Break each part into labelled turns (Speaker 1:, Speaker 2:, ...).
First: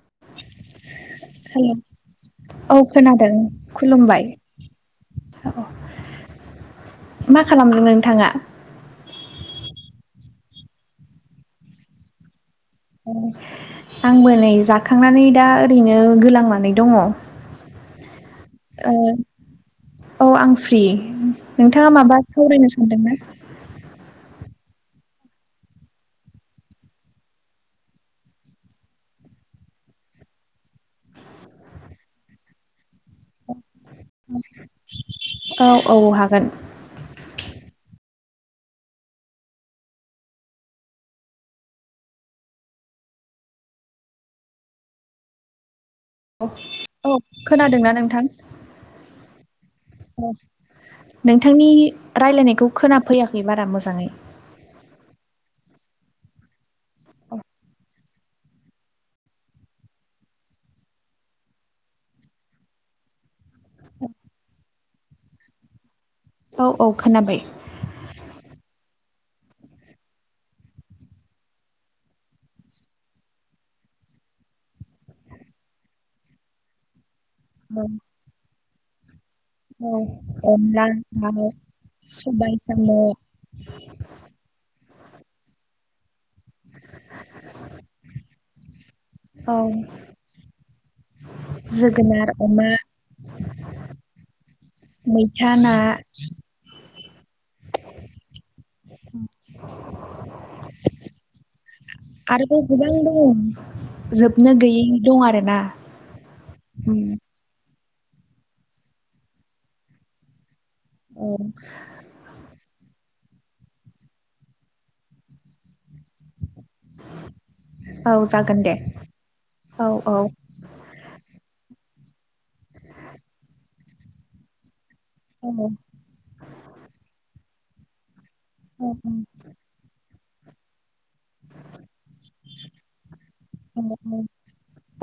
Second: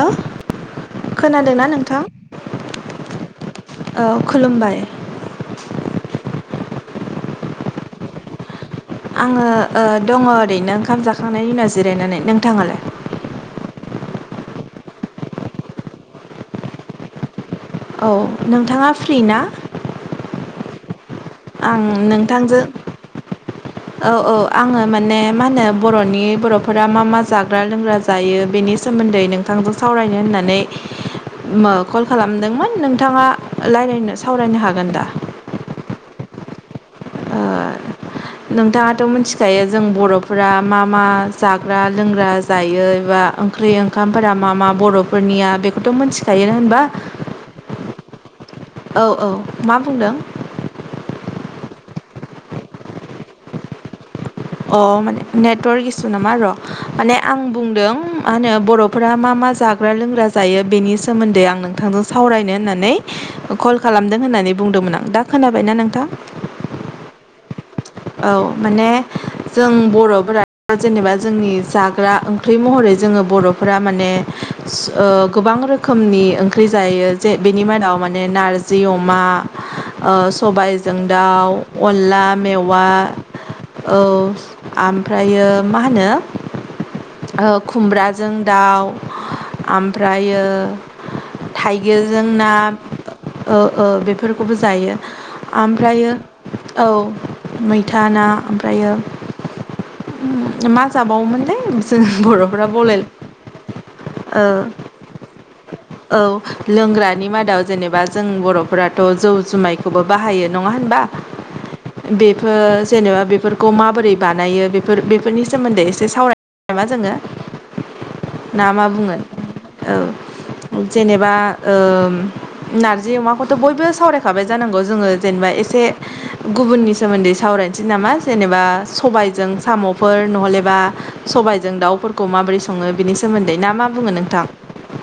Speaker 1: [unintelligible] [inaudible] खोनादोंना
Speaker 2: हेलौ
Speaker 1: नोंथां
Speaker 2: औ खोनादों
Speaker 1: औ
Speaker 2: खुलुमबाय
Speaker 1: खुलुमबाय [unintelligible]
Speaker 2: औ
Speaker 1: [inaudible]
Speaker 2: मा खालामदों नोंथाङा
Speaker 1: आङो ओ दङ ओरैनो ओंखाम जाखांनायनि उनाव जिरायनानै नोंथाङालाय
Speaker 2: आंबो नै जाखांनानै दा ओरैनो गोलांनानै दङ
Speaker 1: औ नोंथाङा फ्रि ना
Speaker 2: औ आं फ्रि
Speaker 1: आं
Speaker 2: नोंथाङा माबा
Speaker 1: नोंथांजों
Speaker 2: सावरायनो सानदोंना
Speaker 1: औ औ आङो माने मा होनो बर'नि बर'फोरा मा मा जाग्रा लोंग्रा जायो बेनि सोमोन्दै नोंथां सावरायनो होननानै कल खालामदोंमोन नों नोंथाङा लाइरायनो सावरायनो हागोन दा
Speaker 2: औ औ हागोन
Speaker 1: [unintelligible] [inaudible] नोंथाङाथ' मिथिखायो जों बर'फोरा मा मा जाग्रा लोंग्रा जायो एबा ओंखाम औंखरि मा मा बर'नि खौथ' मिथिखायोना होनबा
Speaker 2: औ खोनादोंना नोंथां
Speaker 1: औ औ मा बुंदों
Speaker 2: औ नोंथांनि रायलायनायखौ खोनाफैयाखै बारा मोजाङै
Speaker 1: अ माने नेटवरक इसु नामा र' माने आं बुंदों मा होनो बर'फोरा मा मा मा जाग्रा लोंग्रा जायो बेनि सोमोन्दै आं नोंथांजों सावरायनो होननानै कल खालामदों होननानै नानै बुंदोंमोन आं दा खोनाबायनाा नोंथां
Speaker 2: औ औ खोनाबाय
Speaker 1: औ माने जों बर'फोरा जेनेबा जोंनि जाग्रा ओंख्रि महरै जोङो बर'फोरा माने गोबां रोखोमनि ओंख्रि जायो जे बेनि
Speaker 2: औ
Speaker 1: मादाव माने नारजि अमा
Speaker 2: औ
Speaker 1: ओ सबायजों दाउ अनला
Speaker 2: सबाय
Speaker 1: मेव वा
Speaker 2: साम'
Speaker 1: औ ओमफ्रायो मा होनो खुमब्राजों दाउ
Speaker 2: औ
Speaker 1: आमफ्रायो
Speaker 2: जोगोनार
Speaker 1: थाइगिरजोंना
Speaker 2: अमा
Speaker 1: बेफोरखौबो जायो
Speaker 2: मैथा ना
Speaker 1: ओमफ्रायो औ मैथा ना ओमफ्रायो मा जाबावोमोनले जों
Speaker 2: आरोबाव
Speaker 1: बर'फोरा
Speaker 2: गोबां
Speaker 1: बावलाय
Speaker 2: दङ जोबनो गैयै दं आरो ना
Speaker 1: औ लोंग्रानि मादाव जेनेबा जों बर'फोराथ' जौ जुमायखौबो बाहायो। नङा होनबा
Speaker 2: औ
Speaker 1: बेफोर जेनेबा बेफोरखौ माबोरै बानायो। बेफोर बेफोरनि सोमोन्दै एसे सावरायबाय मा जोङो।
Speaker 2: औ जागोन
Speaker 1: ना
Speaker 2: दे
Speaker 1: मा बुङो
Speaker 2: औ औ
Speaker 1: जेनेबा ओ नारजि अमाखौथ' बयबो सावरायखाबाय जानांगौ। जोङो
Speaker 2: औ
Speaker 1: जेनेबा एसे गुबुननि नि सावरायनोसै नामा। जेनेबा
Speaker 2: औ
Speaker 1: सबायजों साम'फोर नहलेबा सबायजों दाउफोरखौ माबोरै सङो बिनि सोमोन्दै ना मा बुङो नोंथां।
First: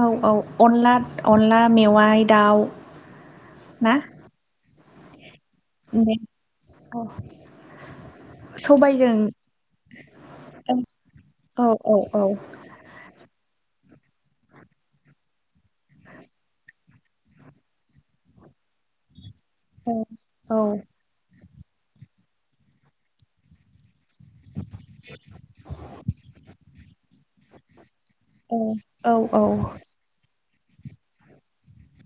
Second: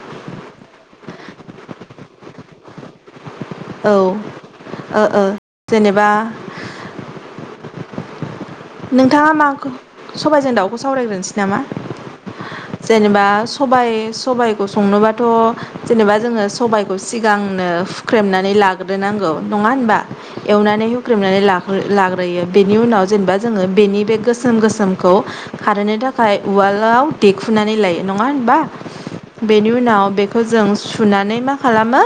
Speaker 2: औ औ अनला अनला मेवाइ दाउ
Speaker 1: औ
Speaker 2: ना
Speaker 1: ओ ओ जेनेबा
Speaker 2: दे औ सबायजों
Speaker 1: नोंथाङा माखौ सबायजों
Speaker 2: औ
Speaker 1: दाउखौ सावरायग्रोनोसै नामा?
Speaker 2: औ औ औ
Speaker 1: जेनेबा सबाय सबायखौ संनोबाथ' जेनेबा जोङो सबायखौ सिगांनो हुख्रेमनानै लाग्रो नांगौ। नङा होमबा
Speaker 2: औ औ
Speaker 1: एवनानै होख्रेमनानै लाग्रोयो। बेनि उनाव जेनेबा जोङो बेनि बेग गोसोम गोसोमखौ खारहोनो थाखाय उवालाव देखुनानै लायो। नङा होमबा?
Speaker 2: औ
Speaker 1: बेनि उनाव बेखौ जों सुनानै मा खालामो।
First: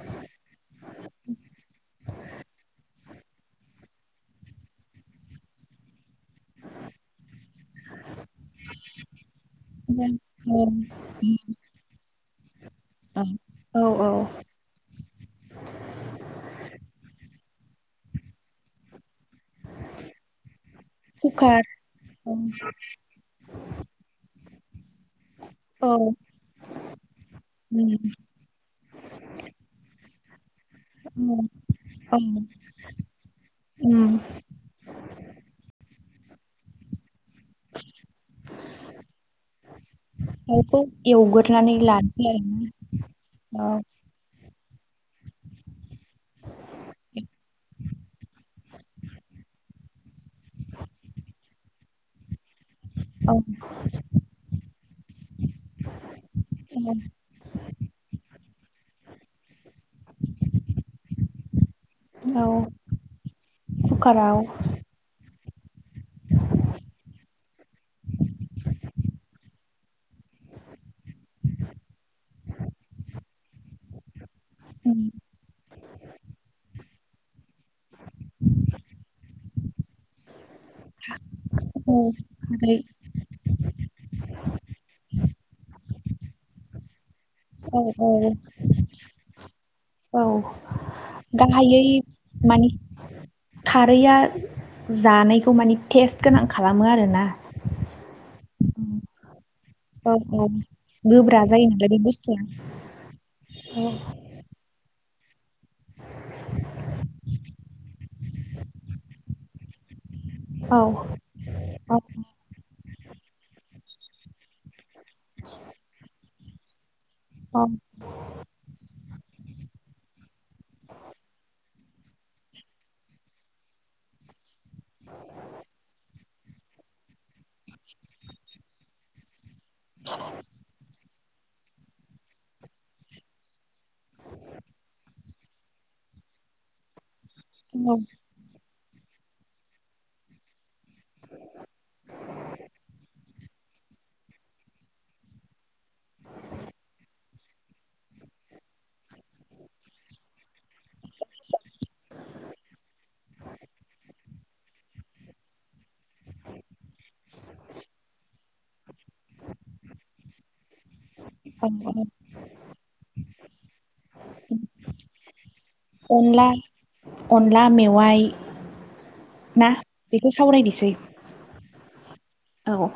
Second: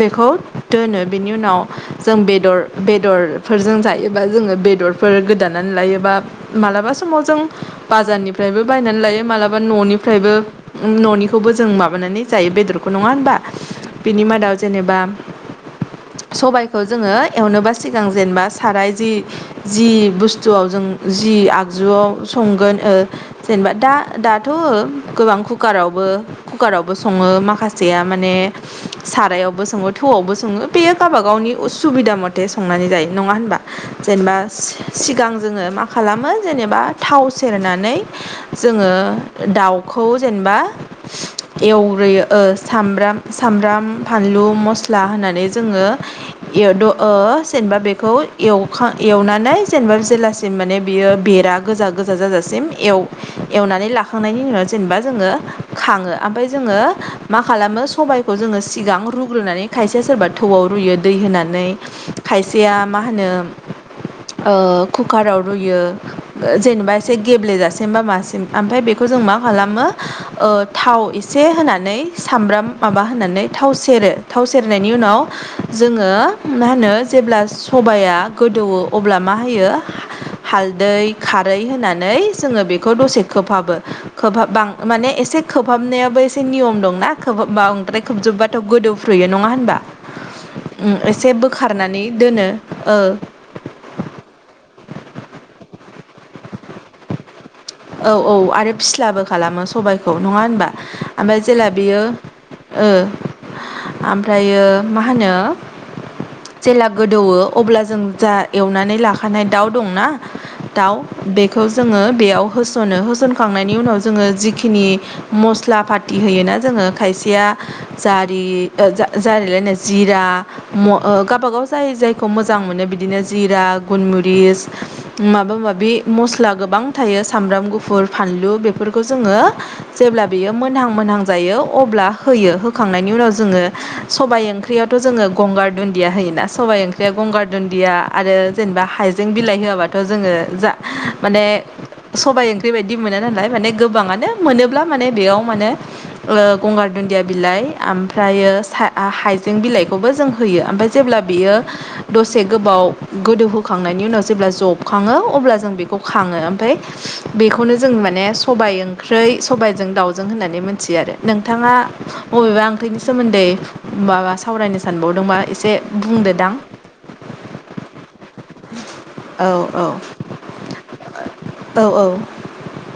Speaker 1: बेखौ दोनो बेनि उनाव जों बेदर बेदरफोरजों जायोबा जोङो बे बेदरफोर गोदानानै लायोबा मालाबा समाव जों बाजारनिफ्रायबो बायनानै लायो। मालाबा न'निफ्रायबो उम न'नि खौबो जों माबानानै जायो। बेदर नङा होनबा
Speaker 2: औ औ
Speaker 1: बिनि मादाव जेनेबा सबायखौ जोङो। एवनोबा सिगां जेनेबा साराय जि जि बुस थुआव जों जि
Speaker 2: कुकार
Speaker 1: आगजुआव
Speaker 2: औ
Speaker 1: संगोन ओ जेनेबा दा दाथ' गोबां
Speaker 2: औ
Speaker 1: खुखारावबो खुखारारावबो सङो। माखासेया माने सारायावबो सङो। थौवाबो सङो बेयो गावबा गावनि उसुबिदा मथे संनानै जायो नङा होनबा। जेनेबा सिगां जोङो मा खालामो जेनेबा थाव सेरनानै जोङो दाउखौ जेनेबा
Speaker 2: दाउखौ एवग्रोनानै
Speaker 1: एवग्रोयो
Speaker 2: लानोसै
Speaker 1: ओ
Speaker 2: आरोना
Speaker 1: सामब्राम, सामब्राम, फानलु, मस्ला होननानै जोङो। इयावद' ओ जेनेबा बेखौ एवखा एवनानै जेनेबा जेला सिम माने बेयो बेरा गोजा गोजा जाजास सिम एव
Speaker 2: औ
Speaker 1: एवनानै लाखांनायनि उनाव जेनेबा जोङो खाङो। आमफाय जोङो मा खालामो सबायखौ जोङो सिगां रुग्रोनानै खायसेया सोरबा थौआव रुयो दै होनानै। खायसे सेया मा होनो
Speaker 2: खुखाराव
Speaker 1: राव रुयो। ओ जेनेबा एसे गेब्लेेजासिम बा मासिम ओमफ्राय बेखौ जों मा खालामो? ओ थाव एसे होनानै सामब्राम माबा होनानै थाव सेरो। थाव सेरनायनि
Speaker 2: उम
Speaker 1: उनाव जोङो मा होनो? जेब्ला सबाया गोदौवो अब्ला मा होयो? हालदै खारै
Speaker 2: औ
Speaker 1: होनानै जोङो
Speaker 2: खारै
Speaker 1: बेखौ दसे खोबहाबबो। खोबहाबबा माने एसे खोबहाबनायाबो एसे नियम दंना। खोबबा
Speaker 2: औ
Speaker 1: बांद्राय
Speaker 2: औ
Speaker 1: खोबजोब्बाथ' गोदौफ्रुयो नंङा होनबा?
Speaker 2: औ
Speaker 1: उम एसे बोखारनानै दोनो ओ
Speaker 2: खारैआ जानायखौ माने टेस्ट गोनां खालामो आरोना।
Speaker 1: औ औ आरो फिसलबो खालामो स सबायखौ
Speaker 2: औ
Speaker 1: नङा
Speaker 2: औ
Speaker 1: होनबा? ओमफाय
Speaker 2: गोब्रा जायो
Speaker 1: जेला
Speaker 2: नालाय बे
Speaker 1: बियो
Speaker 2: बुस्थुआ
Speaker 1: ओ ओमफ्रायो मा होनो जेला गोदौवो अब्ला जों जा एवनानै लाखानाय दाउ दंना
Speaker 2: औ
Speaker 1: दाउ बेखौ
Speaker 2: औ
Speaker 1: जोङो बेयाव होस'नो होस फोनखांनायनि उनाव जोङो जिखिनि मस्ला फाथि होयोना जोङो खायसेया
Speaker 2: औ
Speaker 1: जारि ओ जा जारिलायनो जिरा म ओ गावबा गाव जाय जायखौ मोजां मोनो बिदिनो जिरा गुनमुद रिस माबा माबि मस्ला गोबां थायो सामब्राम गुफुर फानलु बेफोरखौ जोङो जेब्ला बेयो मोनहां मोनहां जायो अब्ला होयो होखांनायनि उनाव जोङो सबाइ ओंख्रियावथ' जोङो गंगार दुन्दिया होयो ना सबाइ ओंख्रिया गंगार दुन्दिया
Speaker 2: औ औ
Speaker 1: आरो जेनेबा जों बिलाइ होआबाथ' जोङो जा माने सबाइ ओंख्रि बायदि मोनो नालाय माने गोबाङानो मोनोब्ला माने बेयाव मानो गंगार दुन्दिया बिलाइ आमफ्रायो सा ओ हाइजें बिलाइखौबो जों होयो ओमफ्राय जेब्ला बियो दसे गोबाव गोदौहोखांनाय नि उनाव जेब्ला जबखाङो अब्ला जों बेखौ खाङो ओमफ्राय बेखौनो जों माने सबाइ ओं ख्रै सबाइजों दाउजों होननानै मोनथियो आरो। नोंथाङा
Speaker 2: औ
Speaker 1: बबेबा ओंख्रिनि सोमोन्दै माबा सावरायनो सानबावदोंबा एसे बुंदो
Speaker 2: अनला
Speaker 1: दां
Speaker 2: अनला मेवाइ
Speaker 1: औ
Speaker 2: ना
Speaker 1: औ
Speaker 2: बेखौ सावरायनोसै
Speaker 1: औ औ।
Speaker 2: औ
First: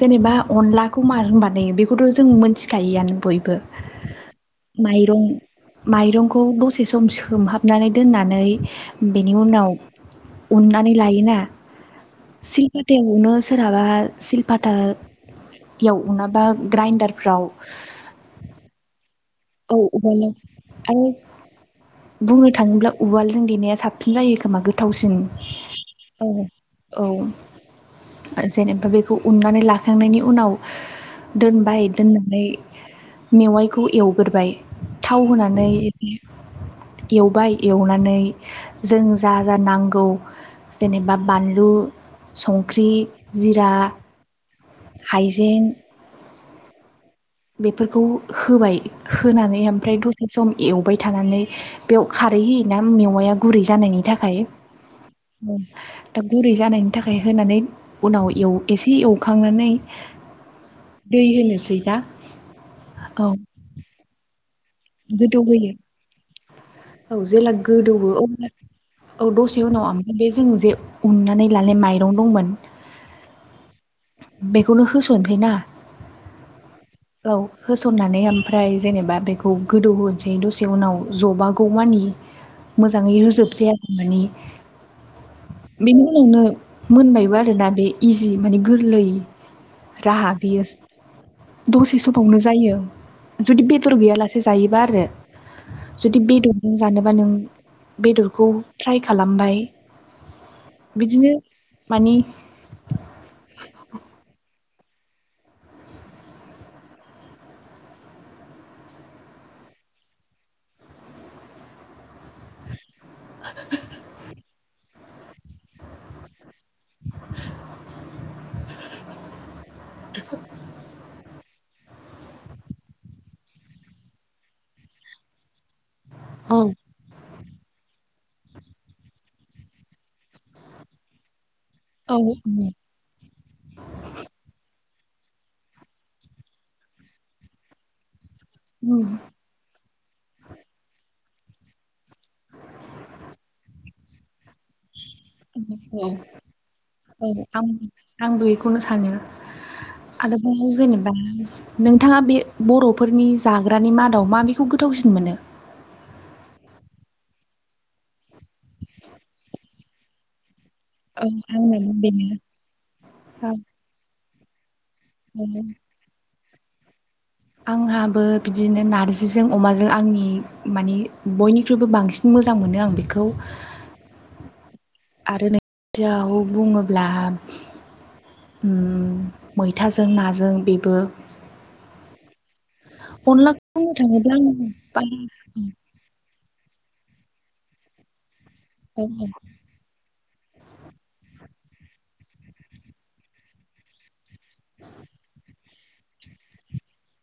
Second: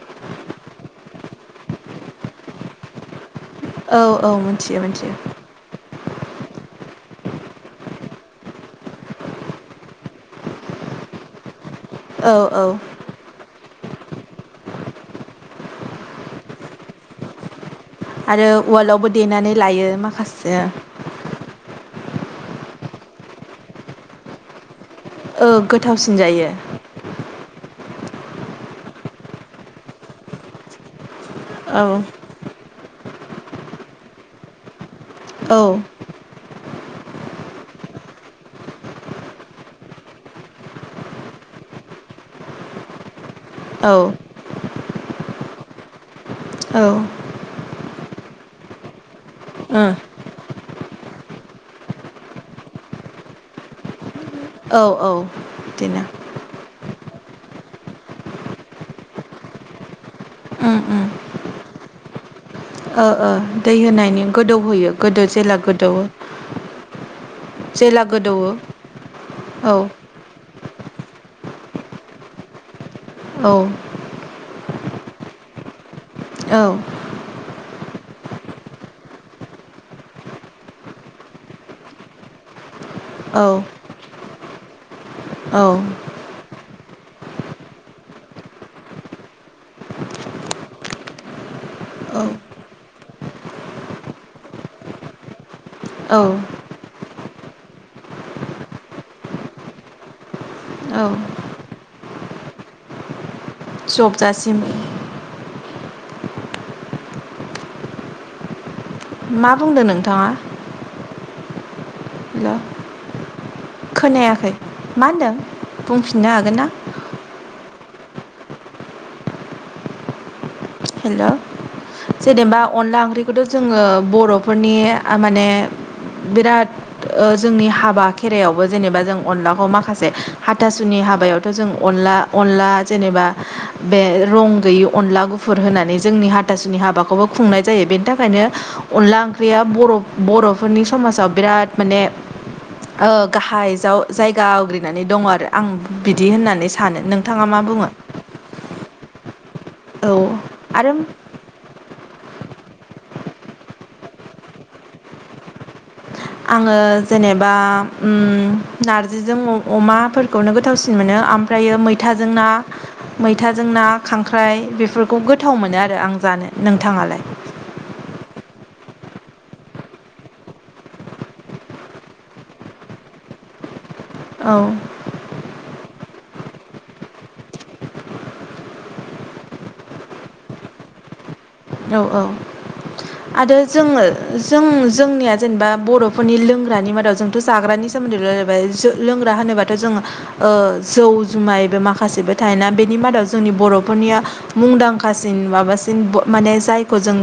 Speaker 2: जेनेबा अनलाखौ माजों बानायो बेखौथ' जों मोनथिखायोआनो बय बो
Speaker 1: औ औ मिथियो मिथियो
Speaker 2: माइरं माइरंखौ दसे सम सो सोमहाबनानै दोननानै बेनि उनाव उननानै लायोना
Speaker 1: औ औ
Speaker 2: सिलपाथायाव उनो माबा सिलपतायाव उनाबा ग्राइन्दारफ्राव
Speaker 1: आरो उवालावबो देनानै लायो
Speaker 2: उवालाव
Speaker 1: माखासे
Speaker 2: आरो बुंनो थाङोब्ला उवालजों देनाया साबसिन जायो खोमा गोथ थावसिन
Speaker 1: ओ गोथावसिन
Speaker 2: औ
Speaker 1: जायो
Speaker 2: औ। जेनेबा बेखौ उन्नानै लाखांनायनि उनाव
Speaker 1: औ
Speaker 2: दोनबाय दोननानै मेवाइखौ एवग्रोबाय थाव
Speaker 1: औ
Speaker 2: होनानै एवबाय एवनानै जों जा जा नांगौ जेनेबा बानलु संख्रि जिरा
Speaker 1: औ
Speaker 2: हाइजें
Speaker 1: औ
Speaker 2: बेफोरखौ होबाय होनानै
Speaker 1: ओ
Speaker 2: ओमफ्राय दसे सम एवबाय थानानै बेयाव खारै होयोना मेवाया गुरै जानायनि थाख खाय
Speaker 1: औ औ बिदिनो
Speaker 2: दा गुरै जानायनि थाखाय होनानै उनाव एव एसे एवखांनानै
Speaker 1: उम उम
Speaker 2: दै होनोसै दा
Speaker 1: ओ ओ
Speaker 2: औ
Speaker 1: दै होनायनि गोदौहोयो गोदो जेला
Speaker 2: गोदौहोयो
Speaker 1: गोदौवो।
Speaker 2: औ जेला गोदौवो अब्ला औ दसे उनाव ओम बे जों जे उननानै लानाय माइरं दंमोन
Speaker 1: औ
Speaker 2: खौनो होस'नसैना
Speaker 1: औ
Speaker 2: औ होस'ननानै ओमफ्राय जेनेबा बेखौ गोदौहोसै दसे उनाव जबागौ मानि मोजाङै
Speaker 1: औ
Speaker 2: रोजोब जायाखै माने
Speaker 1: औ
Speaker 2: बेनि उनावनो मोनबायबो आरोना बे इजि माने गोरलै राहा बेयो दसे
Speaker 1: औ
Speaker 2: समावनो जायो। जुदि बेदर गैयालासे जायोबा आरो
Speaker 1: औ
Speaker 2: जुदि बेदरजों जानोबा नों बेदरखौ फ्राय खालामबाय
Speaker 1: औ
Speaker 2: बिदिनो माने
Speaker 1: जबजासिम मा बुंदो नोंथाङा? हेल' खोनायाखै मा होनदों बुंफिननो हागोन ना?
Speaker 2: [inaudible]
Speaker 1: हेल'। जेनेबा अनला ओंख्रिखौथ' जोङो बर'फोरनि माने
Speaker 2: औ
Speaker 1: बिराट ओ जोंनि हाबा खेराइायावबो जेनेबा जों अनलाखौ माखासे हाथासुनि हाबायाव जों अनला
Speaker 2: औ उम
Speaker 1: अनला जेबा बे रं गयि अला गु गफुर होनानै जोंनि हाथासुनि हाबाखौबो खुंनाय जायो बेनि थाखायनो
Speaker 2: औ
Speaker 1: अनला ओंख्रिया बर'फ बर'फोरनि समाजाव बिराद माने गाहाय जाव जाय गा आवग्रिनानै दं आरो आं बिदि होननानै सानो
Speaker 2: औ
Speaker 1: नोंथाङा मा
Speaker 2: आं
Speaker 1: बुङो
Speaker 2: आंबो बेखौनो सानो
Speaker 1: औ
Speaker 2: आरोबाव
Speaker 1: आरो
Speaker 2: जेनेबा नोंथाङा बे बर'फोरनि जाग्रानि मादाव मा बेखौ गोथावसिन मोनो।
Speaker 1: आङो जेनेबा उम नारजिजों अमाफोरखौनो गो थावसिन मोनो
Speaker 2: औ आंनाबो बेनो
Speaker 1: ओमफ्राजों ना
Speaker 2: औ
Speaker 1: मैथाजों ना खांख्राइ बे फोरफोरखौ गोथाव
Speaker 2: औ।
Speaker 1: मोनो आरो आं जानो नोंथाङालाय?
Speaker 2: आंहाबो बिदिनो नारजिजों अमाजों आंनि माने बयनिख्रुइबो बांसिन मो मोजां मोनो आं बेखौ।
Speaker 1: औ
Speaker 2: आरो नों बुङोब्ला उम मैथाजों नाजों बेबो
Speaker 1: औ औ आरो
Speaker 2: अनलाखौ बुंनो
Speaker 1: जोङो
Speaker 2: थाङोब्ला
Speaker 1: जों
Speaker 2: आं बारा
Speaker 1: जोंनिया जेनेबा बर'फोरनि लोंग्रानि मादाव जोंथ' जाग्रानि सोमोन्दै'बाय लोंग्रा होनोबाथ' जोङो ओ जौ जुमायबो माखासेबो थायोना बेनि मादाव जोंनि बर'फोरनिया मुंदांखासिन माबासिन ब माने जायखौ जों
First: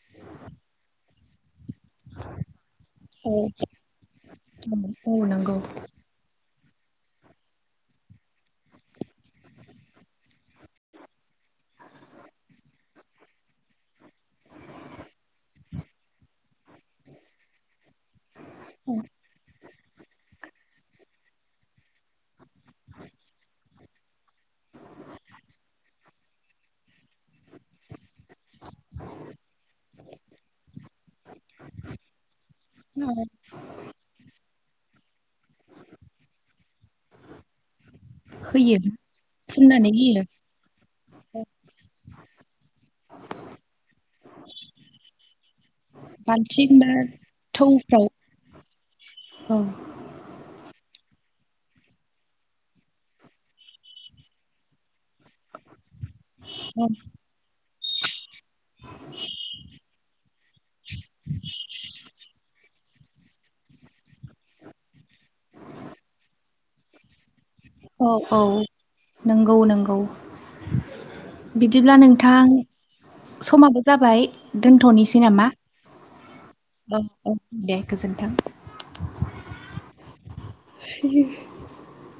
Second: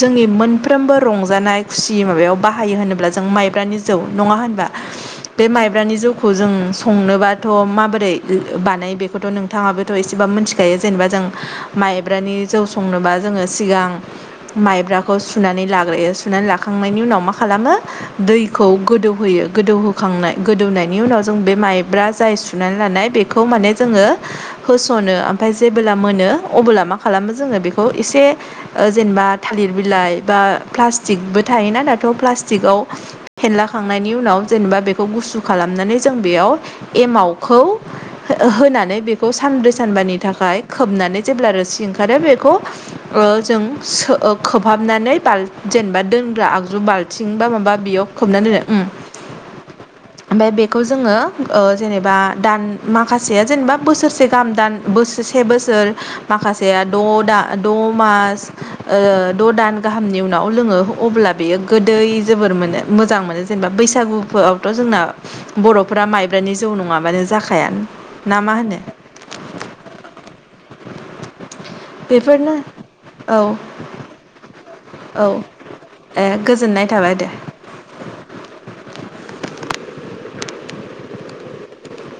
Speaker 1: जोंनि मोनफ्रोमबो रंजानाय खुसि माबायाव बाहायो होनोब्ला जों
Speaker 2: औ
Speaker 1: माइब्रानि जौ नङा होनबा
Speaker 2: औ
Speaker 1: बे
Speaker 2: नंगौ
Speaker 1: माइब्रानि जौखौ जों संनोबाथ' माबोरै बानायो बेखौथ' नोंथाङाबोथ' एसेबा मिथिखायो जेनेबा जों माइब्रानि जौ संनोबा जोङो सिगां माइब्राखौ सुनानै लाग्रोयो सुनानै लाखांनायनि उनाव मा खालामो। दैखौ गोदौहोयो गोदौ खांनाय गोदौनायनि उनाव जों बे मायब्रा जाय सुनानै लानाय बेखौ माने जोङो होसन ओफाय जेबोला मोनो अबोला मा खालामो जङ बेखौ एसे जेनेबा थालिर बिलाइ बा प्लास्टिकबो थायोना दाथ' प्लास्टिकआव फेनला खांनायनि उनाव जेनेबा बेखौ गुसु खालामनानै जों बेयाव एमावखौ
Speaker 2: होयो
Speaker 1: होनानै बेखौ सानब्रै
Speaker 2: फुननानै
Speaker 1: सानबानि
Speaker 2: होयो
Speaker 1: थाखाय खोबनानै जेब्ला रोसि ओंखारो बेखौ ओ जों खोबहाबनानै बालथि जेनेबा दोनग्रा
Speaker 2: बाल्थिं
Speaker 1: आगजु
Speaker 2: बा
Speaker 1: बाल्थिं बा माबा बेयाव
Speaker 2: थौफ्राव
Speaker 1: खोबनानै दोनो
Speaker 2: औ
Speaker 1: ओफाय बेखौ जोङो ओ जेनेबा दान माखासेया जेनेबा बोसोरसे गाहाम दान बोसोरसे बोसोर माखासेया द' दा द' मास ओ द' दान गाहामनि उनाव लोङो अब्ला बेयो गोदै जोबोर मोनो मोजां मोनो जेनेबा बैसागुफोरावथ' जोंना बर'फोरा माइब्रानि जौ नङा बानो
Speaker 2: औ औ नंगौ नंगौ बिदिब्ला नों थां
Speaker 1: बेफोरनो औ
Speaker 2: समाबो जाबाय दोनथ'नोसै
Speaker 1: औ
Speaker 2: नामा
Speaker 1: ए गोजोननाय थाबाय
Speaker 2: औ दे गोजोन्थों। [inaudible]